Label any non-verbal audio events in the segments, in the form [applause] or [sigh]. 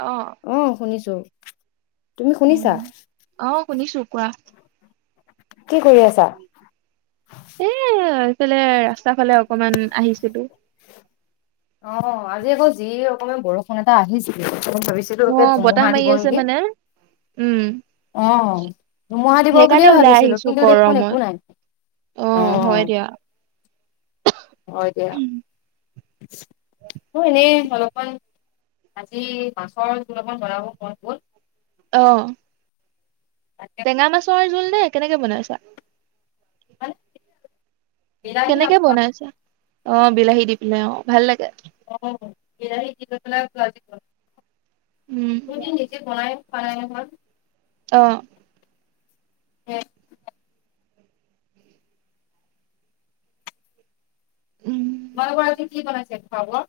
অ [inaudible] ওম শুনিছো। তুমি উম শুনিছা? অ শুনিছো কোৱা। কি কৰি আছা? ইফালে ৰাস্তা ফালে অকমান আহিছিলো। অ', আজি আকৌ যি ৰকমে বৰষুণ এটা আহিছিলে। ভাবিছিলো অ একে বতাহ ধুমুহা মাৰি দিব আছে নেকি মানে উম অ', ধুমুহা দিব সেইকাৰণে বুলিয়ে ওলাই ভাবিছিলো আহিছো কিন্তু দেখোন একো গৰমত নাই অ হয় দিয়া হয় দিয়া। মোৰ এনেই অলপমান আজি মাছৰ চলপমান বনাব মন গল। অহ', তাকে টেঙা মাছৰ জোল নে কেনেকে বনাইছা? [inaudible] বিলাহী কেনেকে বনাইছে? অ ', বিলাহী দি পিনে অ', ভাল লাগে। অ', [unintelligible] উম দুদিন নিজে বনাই। খোৱা নাই নহয়। অ', এ। উম', মানবৰা কি- কি বনাইছে খোৱা বোৱা?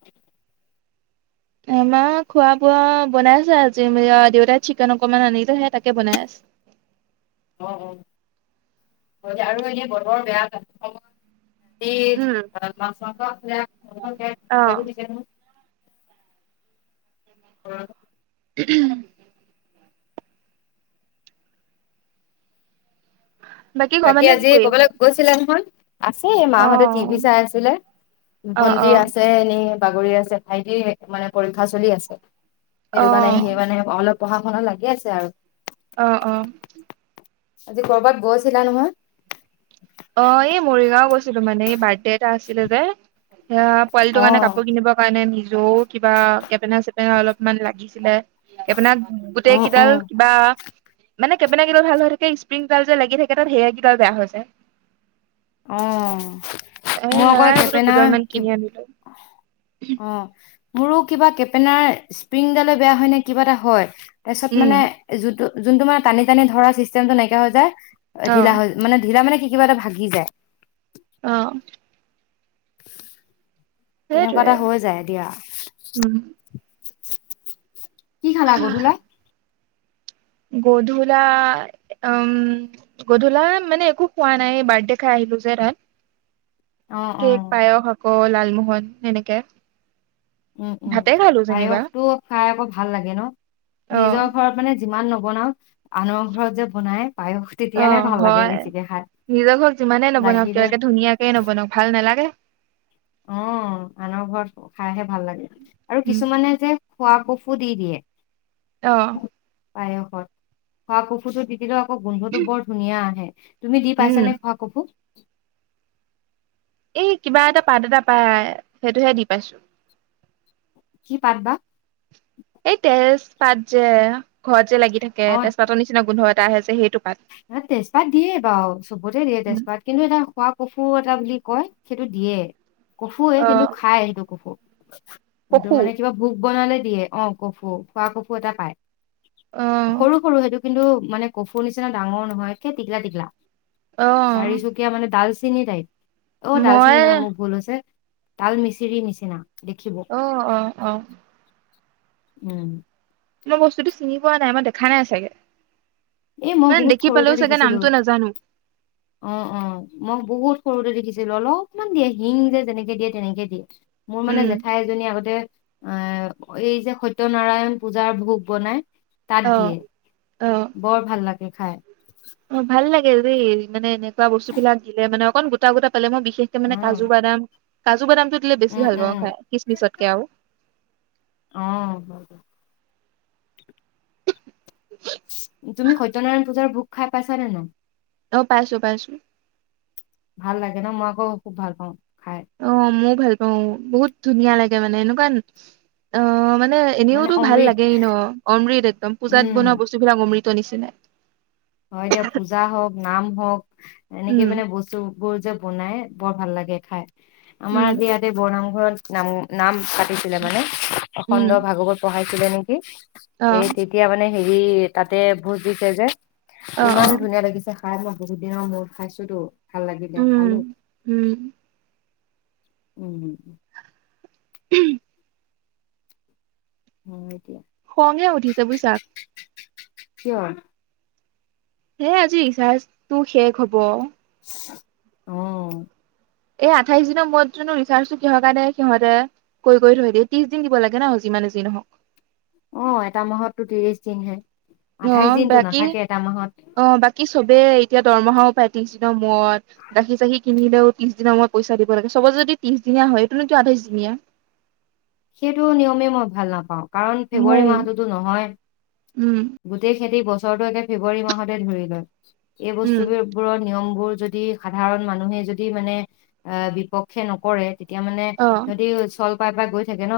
এমা খোৱা বোৱা বনাই আছে আজি দেউতাই চিকেন অকনমান আনিলেহে তাকে বনাই আছে। অ', - অ', আৰু এনে ব বৰ বেয়া। ই উম মাছ মাংস অ [unintelligible] অ উম। ঘৰৰ বাকী মানুহে কি আজি কৰি আছে ক'বালৈ গৈছিলা নহয়। আছে অ মাহতে টিভি চাই আছিলে অ ভন্টি অ আছে এনে। বাগৰি আছে ভাইটিৰ মানে পৰীক্ষা চলি আছে। অ সেইটো কাৰণে সি মানে অলপ। পঢ়া শুনা লাগি আছে আৰু। অহ অ। আজি কৰবাত গৈছিলা নহয়। অ এই মৰিগাঁও গৈছিলো মানে এই বাৰ্থডে এটা আছিলে যে। এয়া পোৱালিটোৰ কাৰণে অ'। কাপোৰ কিনিবৰ কাৰণে নিছো । যৌ কিবা কেপেনা চেপেনা অলপমান লাগিছিলে কেপেনা গোটেই অ', কেইডাল অ', কিবা। মানে কেপেনা কিডাল ভাল হৈ থাকে স্প্ৰিংডাল যে লাগি থাকে তাত সেয়া কিতাওঁ বেয়া হৈছে। অ এ মোৰ আকৌ সেয়াই বোলো কেপেনা দুডাল মান কি কিনি আনিলো অহ মোৰো কিবা কেপেনাৰ স্প্ৰিংডালে বেয়া হয় নে কিবা এটা হয়। তাৰপিছত উম মানে যোনটো যোনটো মানে টানি টানি ধৰা ছিষ্টেমটো নাইকিয়া হৈ যায়। অ ঢিলা হৈ মানে ঢিলা মানে। কিবা এটা ভাগি যায়। অহ তেনেকোৱা সেইটোৱে এটা হৈ যায় দিয়া। উম কি খালী গধূলাই গধূলাভউম গধূলা মানে একো খোৱা নাই বাৰ্থডে খাই আহিলো যে তাত অ অ কেক পায়স অ লাল মোহন এনেকে উম উম পায়সটো খাই আকৌ ভাল লাগে ন অ নিজৰ ঘৰত মানে যিমান ন বনাও আনৰ ঘৰত যে বনাই পায়স অ তেতিয়াহে ভাল লাগে হয় বেছিকে খাই নিজ ঘৰত যিমানে নবনাওক লাগিলে কিয় একে ধুনীয়াকে নবনাওক ভাল নালাগে। অ আনৰ ঘৰত খাইহে ভাল লাগে আৰু উম কিছুমানে যে খোৱা কফো দি দিয়ে অঁ পায়সত খোৱা কফোতো দিলৌ আকৌ গোন্ধটো বৰ ধুনীয়া আহে। তুমি দি পাইছ উম নে খোৱা কফু এই কিবা এটা পাত এটা পায় সেইটোহে দি পাইছো কি পাত বা এই তেজ পাত যে ঘৰ লাগি থাক অ তেজপাতৰ নিচিনা গোধ গোটাহে যে সেইটো পাত তেজপাত দিয়ে বাৰু চবতে দিয়ে উম তেজপাত কিন্তু এটা খোৱা কফু বুলি কয় সেইটো দিয়ে কফু অ কিন্তু খাই সেইটো কফু হয় [unintelligible] সেইটো পশু মানে কিবা ভ বনালে দিয়ে অ কফু খোৱা কফু এটা পায় অ সৰু সৰু সেইটো কিন্তু মানে কফুৰ নিচিনা না ডাঙৰ নহয় হে তিকলা তিকলা অ চাৰি চুক তিনি টাইপ অ ডালচিনি মই নহয় মোক ভুল আছে তাল মিচিৰি নিচিনা দেখিব আহ আহ আহ উম মই বস্তুতটো চিনি পোৱা নাই মই দেখা নাই চাগে এ মই মানে বহুত দেখি সৰুতে পালেও চাগে দেখিছিলো নামটো নাজানো অ অ মই বহুত সৰুতে দেখিছিলো অলপমান দিয়ে শিং যেনেকে দিয়ে তেনেকে দিয়ে মোৰ মানে উম জেঠাই এজনী আগতে এ এই যে সত্যনাৰায়ণ পূজাৰ ভোগ বনাই তাত আহ দিয়ে আহ বৰ ভাল লাগে খাই অ ভাল লাগে দেই মানে এনেকুৱা বস্তু বিলাক দিলে মানে অকন গোটা গোটা পালে মই বিশেষকে অ মানে কাজু বাদাম কাজু বাদাম এইতো দিলে বেছি উম ভাল পাওঁ উম খাই কিচমিচতকে আৰু অ তুমিসত্তনাৰায়ণ পূজাৰ ভোক খাই পাইছানে ন অ পাইছো পাইছো ভাল লাগে ন মই আকৌ খুব ভাল পাওঁ খাই মো ভাল পাওঁ বহোত ধুনীয়া লাগে মানে অ মানে মানে এনেওতো ভাল অমৃত লাগেই ন', অমৃত একদম, পূজাত উম বনোৱা বস্তুবিলাক অমৃত। অমৃতনিচি নাই, হয়', দিয়া পূজা হওঁক, নাম- হওঁক, এনেকে উম মানে বস্তু, বোৰ যে', বনাই বৰ ভাল লাগে খায়। আমাৰ উম বিয়াতে বনাম ঘৰ, নাম', - নাম', পা পাতিছিলে মানে উম এখণ্ড-ভাগৱত পঢ়াই। দিছিলে নেকি, অ এই তেতিয়া মানে, হেৰি', তাতে ভোজ দিছে যে, অ অ ইমান ধুনীয়া লাগিছে। কাৰণ মই বহুত দিনৰ মূৰত খাইছোটো, উম', - উম', উম', - উম', উম', খঙে উঠিছে বুজিছা কিয়? হেই আজি ৰিচাৰ্জটো শেষ হব। অ', এই আঠাইশ দিনৰ মূৰতনো ৰিচাৰ্জো কিহৰ কাৰণে সিহঁতে কৰি- কৰিথৈ দিয়ে ত্ৰিশ-দিন দিব লাগে ন', যিমানে যি নহওক। অ', এটা মাহততো ত্ৰিশ, দিনহে, আঠাইশ অ', দিনতো নাথাকে -বাকী- এটা মাহত অ', - বাকী ', চবে এতিয়া দৰমহাও পায় ত্ৰিশ দিনৰ মূৰত, গাখীৰ-চাখিৰ কিনিলেও ত্ৰিশ দিনৰ মূৰত পইচা দিব লাগে ।চবতে যদি ত্ৰিশ দিনীয়া হয় এইটো নো', আঠাইছ দিনীয়া। সেইটো নিয়মেই মই ভাল নাপাওঁ। কাৰণ ফেব্ৰুৱাৰী মৌ মাহতোতো নহয়, উম গোটেই খেতি বস্ত, বছৰটো এতিয়া ফেব্ৰুৱাৰী মাহতে ধৰি লয়, এই উম বস্তুবোৰৰ নিয়ম, বোৰ যদি সাধাৰণ মানুহে যদি মানে আহ', বিপক্ষে নকৰে, তেতিয়া মানে অ সিহঁতি চল, [unintelligible] থাকে ন',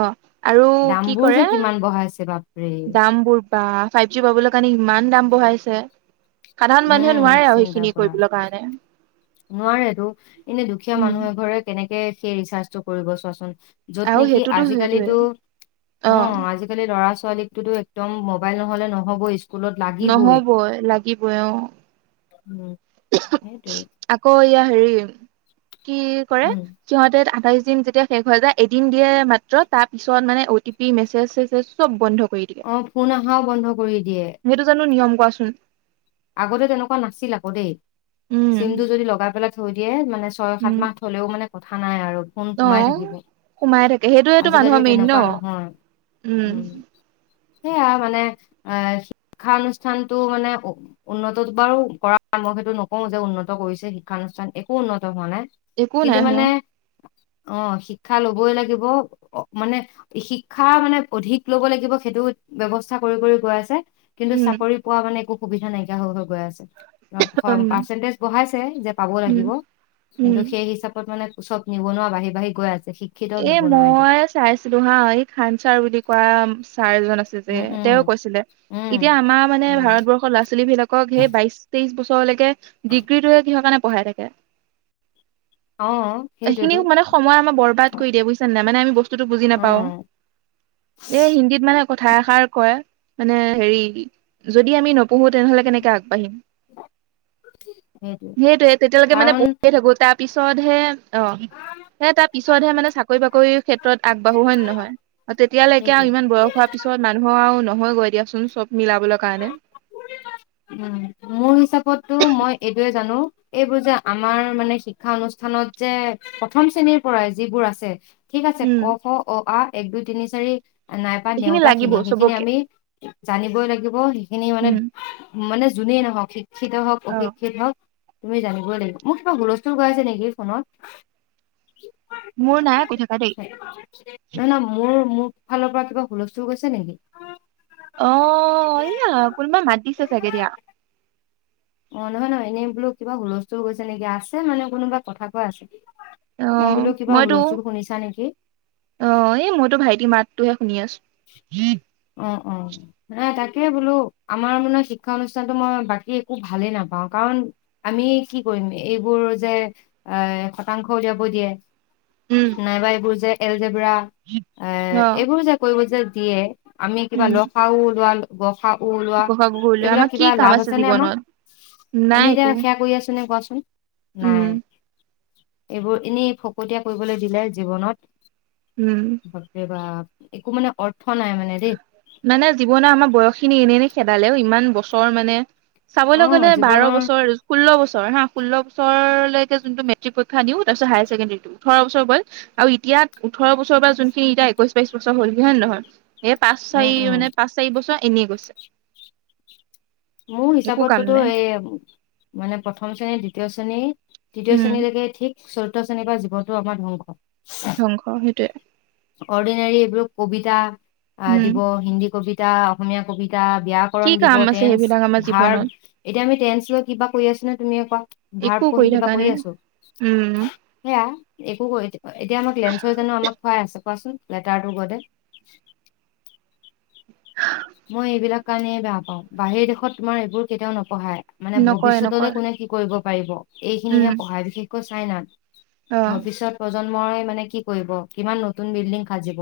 অ', আৰু কি দামবোৰ কৰে, যে কিমান বঢ়াইছে বাপৰে দাম বোৰ বা ', ফাইভ- জি পাবলৈ কাৰণে ইমান দাম বঢ়াইছে। সাধাৰণ মানুহে উম নোৱাৰে আৰু সেইখিনি কৰিবলৈ কাৰণে। নোবাৰে তো এনে দুখীয়া উম মানুহ এঘৰে কেনে তেনেকে সেই ৰিচাৰ্চ টো কৰিব চোৱাচোন য'ত আৰু নেকি সেইটোতো সেইটোৱে আজিকালিতো অ আজিকালি ল'ৰা ছাল ছোৱালীকতো একদম মবাইল নহ'লে নহ'বই স্কুলত লাগিবই নহবই লাগিবই অ উম সেইটোৱেই আকৌ এয়া হেৰি কি কৰে উম সিহঁতে আঠাইছ দিন যেতিয়া শেষ হৈ যায় এদিন দিয়ে মাত্ৰ তাৰ পিছত মানে অ' টি পি মেছেজ চেছেজ চব বন্ধ কৰি দিয়ে অ ফোন অহাও বন্ধ কৰি দিয়ে সেইটো জানো নিয়ম কোৱাচোন আগতে তেনেকুৱা নাছিল আকৌ দেই উম চিমটো যদি লগাই পেলাই থৈ দিয়ে মায়ে মানে ছয়, সাত উম মাহ হ'লেও মানে কথা নাই আৰু ফোন অ সোমাই থাকিব সোমাই থাকে, সেইটোয়েটো আজিকালি মানুহৰ মেইন ন তেনেকুৱা নহয় উম, সেইয়া মানে, এ শিক্ষানুষ্ঠানটো মানে উন্নতটো বাৰু কৰা পৰামৰ্শ সেইটো নকওঁ যে, উন্নত কৰিছে, শিক্ষানুষ্ঠান একো উন্নত উন্নত হোৱা নাই, একো কিন্তু নাই হোৱা মানে অ শিক্ষা লবই লাগিব, মানে শিক্ষা মানে অধিক লব লাগিব, সেইটো ব্যৱস্থা কৰি কৰি গৈ আছে। কিন্তু উম চাকৰি পোৱা মানে একো সুবিধা নাই। ক হৈ গৈ আছে উম [unintelligible] পাৰ্চেন্টেজ বঢ়াইছে যে পাব উম লাগিব, উম কিন্তু সেই হিচাপত মানে চব নিবনুৱা বাঢ়ি, বাঢ়ি গৈ আছে। শিক্ষিত এ নিবনুৱা এতিয়া মই চাইছিলো হা, এই খান চাৰ বুলি কোৱা চাৰ এজন আছে যে উম উম তেওঁ কৈছিলে, এতিয়া উম আমাৰ মানে উম ভাৰতবৰ্ষৰ ল'ৰা ছোৱালী বিলাকক সেই বাইশ, তেইশ বছৰ তেওঁলোকে ডিগ্ৰীটোৱে কিহৰ কাৰণে? পঢ়াই থাকে। অ এইখিনি সেইটোৱেতো মানে সময় আমাৰ বৰবাদ। বুজিছা নাই মানে‌ আমি বস্তু টো বুজি অ নাপাওঁ, এই হিন্দীত মানে কথা এষাৰ কয়, মানে হেৰি যদি আমি নপঢ়ো, তেনেহলে কেনেকে আগবাঢ়িম। সেইটোৱে সেইটোয়ে, তেতিয়ালৈকে মানে কাৰণ পঢ়িয়ে থাকো তাৰ পিছতহে অ সে তাৰ পিছতহে মানে চাকৰি বাকৰি ক্ষেত্ৰত আগবাঢ়ো হয়, নহয় আৰু তেতিয়ালৈকে সেইটোৱে আৰু ইমান বয়স হোৱা পিছত মানুহৰ আৰু নহয়। নহয় গৈ দিয়াচোন, চব মিলাবলৈ কাৰণে উম, মোৰ হিচাপতটো মই এইটোয়ে জানো এইবোৰ যে আমাৰ মানে শিক্ষা অনুষ্ঠানত যে, প্ৰথম শ্ৰেণীৰ পৰাই যিবোৰ আছে ঠিক আছে ক, উম খ, অ, আ, এক, দুই, তিনি, চাৰি, নাইবা এইখিনি নেওতা লাগিব খিনি সেইখিনি চবকে আমি জানিবই লাগিব। সেইখিনি মানে উম মানে যোনেই নহওঁক শিক্ষিত হওক, অ অশিক্ষিত হওক, তুমি জানিবই লাগিব মোৰ কিবা গুলস্থুল গইআছে নেকি ফোনত। মোৰ নাই কৈ থকা দেই নাই ন মোৰ মোৰ। ফালৰ পৰা কিবা হুলস্থুল গৈছে নেকি। অ এয়া কোনোবা মাতিছে। চাগে দিয়া। অ নহয় নহয় এনেই বোলো কিবা হুলস্থুল গৈছে নেকি আছে মানে কোনোবা কথা কোৱা আছে। অ মই বোলো কিবা মইতো হুলস্থুল শুনিছা নেকি অ এই মইতো ভাইটি মাত। ত [unintelligible] অ অ হা তাক। তাকে বোলো আমাৰ মানে শিক্ষা অনুষ্ঠানটো মই বাকী একো ভালেই নাপাওঁ কাৰণ আমি কি কৰিম এইবোৰ যে এ শতাংশ উলিয়াব দিয়ে। উম নাই ভাই বুজে। জেব্ৰা অ এইবোৰ যে। তো যে দিয়ে। আমি কিবা উম ল খা উ ওলোৱা। খা উ ওলোৱা ঘোষা ঘুগুৰলৈ এইবিলাক আমাৰ কি কিবা কাম লাভ আছে নে আমাৰ জীৱনত আমি নাই এতিয়া একো সেয়া কৰি আছো নে কোৱাছো। নাই। উম এইবোৰ এনেই ফকতীয়া কৰিবলৈ দিলে জীৱনত। উম বাপ্ৰে বাপ। একো মানে অ। মানে জীৱনৰ আমাৰ বয়স খিনি এনে এনে। খেদালেও ইমান বছৰ মানে। অ চাবলৈ গ'লে বাৰ জীৱনৰ বছৰ ষোল্ল বছৰ। ধৰ হা ষোল্ল লৈকে যোনটো মেট্ৰিক পৰীক্ষা দিও তাৰ পিছ হায়াৰ ছেকেণ্ডেৰীটো ওঠৰ বছৰ হল আৰু এতিয়া ওঠৰ বছৰ যোনখিনি এতিয়া একৈশ বাইশ বছৰ হল কি হয় নে নহয়। এ পাঁচ উম চাৰি উম মানে পাঁচ চাৰি বছৰ। এনেই গৈছে। মোৰ একো কাম হিচাপততো নাই এই মানে প্ৰথম শ্ৰেণী দ্বিতীয় শ্ৰেণী। দ্বৃতীয় উম শ্ৰেণীলৈৰেকে ঠিক। চতুথ শ্ৰেণীৰ পৰা জীৱনটোো আমাৰ ধ্বংস। ধ্বংস সেইটোৱেই। অৰ্ডিনাৰী এইবোৰ কবিতা। আহ উম দিব হিন্দী কবি। এতিয়া অসমীয়া কবিতা । এয়া কি ব্যাকৰণ দিব কাম আছে টেন্স সেইবিলাক আমাৰ ভাব জীৱনত এতিয়া আমি টেন্স লৈ কিবা কৰি আছো নে তুমিয়ে কোৱা ভাৰ একো পঢ় কিবা থকা কৰি নাই আছো উম সেয়া একো এতিয়া আমাক লেন্সৰ জানো আমাক খুৱাই আছে। কোৱাচোন লেতাৰটো গদে মই এইবিলাক কাৰণে বেয়া পাওঁ, বাহিৰ দেশত তোমাৰ এইবোৰ কেতিয়াও নপঢ়ায়। মানে নকয় ভৱিষ্যতলৈ নকয় কোনে কি কৰিব? পাৰিব। এইখিনিহে উম পঢ়াই দেখি ক'ত ছাইনাত? অ ভৱিষ্যত প্ৰজন্মৰ প্ৰজন্মই মানে কি কৰিব কিমান নতুন বিল্ডিং সাজিব?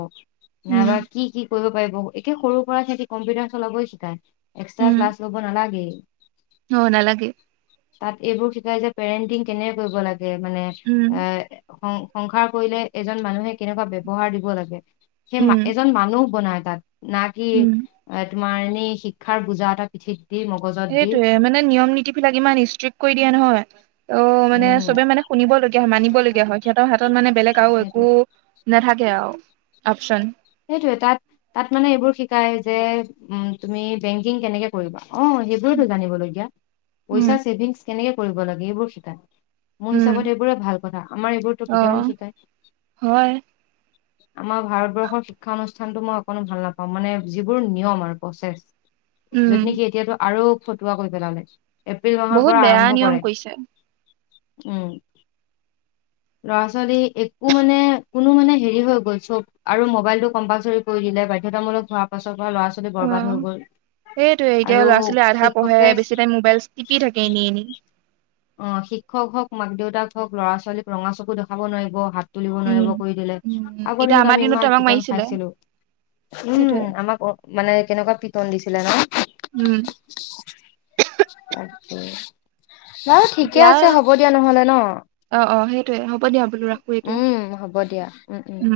নাই বা উম কি কি কৰিব? এতিয়া সৰু পৰা খেতি কম্পিউটাৰ চলাবই শিকায়, এক্সট্ৰা উম ক্লাছ ল'ব নালাগে। অ নালাগে তাত এইবোৰ শিকাই যে, পেৰেণ্টিং কেনে কৰিব লাগে। যে মানে উম এ সং সংসাৰ কৰিলে এজন মানুহে কেনেকুৱা ব্যৱহাৰ দিব লাগে। সেই উম এজন মানুহ বনাই [inaudible] না কি উম তোমাৰ এনেই শিক্ষাৰ বুজা এটা পিঠিত দি মগজত দি সেইটোয়ে, মানে নিয়ম নীতি বিলাক ইমান ষ্ট্ৰিক্ট কৰি দিয়া নহয় অ মানে উম চবে মানে শুনি হয় মানিবলগীয়া হয়, সিহঁতৰ হাতত মানে বেলেগ আৰু একো সেইটোয়ে নেথাকে আৰু অপচন, সেইটোয়ে তাত, তাত মানে এইবোৰ শিকাই যে, উম তুমি বেংকিং কেনেকে কৰিবা? অ সেইবোৰেতো, জানিবলগীয়া উম পইচা ছেভিংছ কেনেকে? কৰিব লাগে, এইবোৰ শিকাই। মোৰ উম হিচাপত এইবোৰে ভাল কথা, আমাৰ এইবোৰতো অ কেতিয়াও নিশিকায়। হয় আমাৰ ভাৰতবৰ্ষৰ শিক্ষা অনুষ্ঠানতটো মই অকণো ভাল নাপাওঁ। মানে যিবোৰ নিয়ম আৰু প্ৰচেছ উম যত নেকি এতিয়াতো আৰু ফটুৱা কৰি পেলালে এপ্ৰিল মাহৰ বহুত পৰা বেয়া আৰম্ভ কৰে নিয়ম কৰিছে। উম, লৰা -ছোৱালী একো মানে, কোনো মানে হেৰি হৈ গ'ল চব আৰু মোবাইলটো কম্পালচৰি কৰি দিলে, বাধ্যতামুলক হোৱাৰ পাছত অ সেইটোয়ে, এতিয়া আৰু ল'ৰা -ছোৱালী আধা পঢ়ে, শিক্ষকে বেছি টাইম মোবাইল টিপি থাকে এনে এনে, অ শিক্ষক হওক মাক দেউতাক হওক ল'ৰা ছোৱালীক ৰঙা চকু দেখুৱাব নোৱাৰিব হাত তুলিব উম নোৱাৰিব কৰি দিলে উম আগৰ এতিয়া দিনত আমাৰ আমি দিনততো ইমান আমাক পিটন মাৰিছিলে খাইছিলো সেইটোৱে ।উম আমাক মানে কেনেকুৱা পিটন দিছিলে ন উম তাকে বাৰু ঠিকে দিয়া আছে ।হ'ব দিয়া নহ'লে অ অ সেইটোৱে হ'ব দিয়া বোলো ন ৰাখো এতিয়া উম হ'ব দিয়া উম উম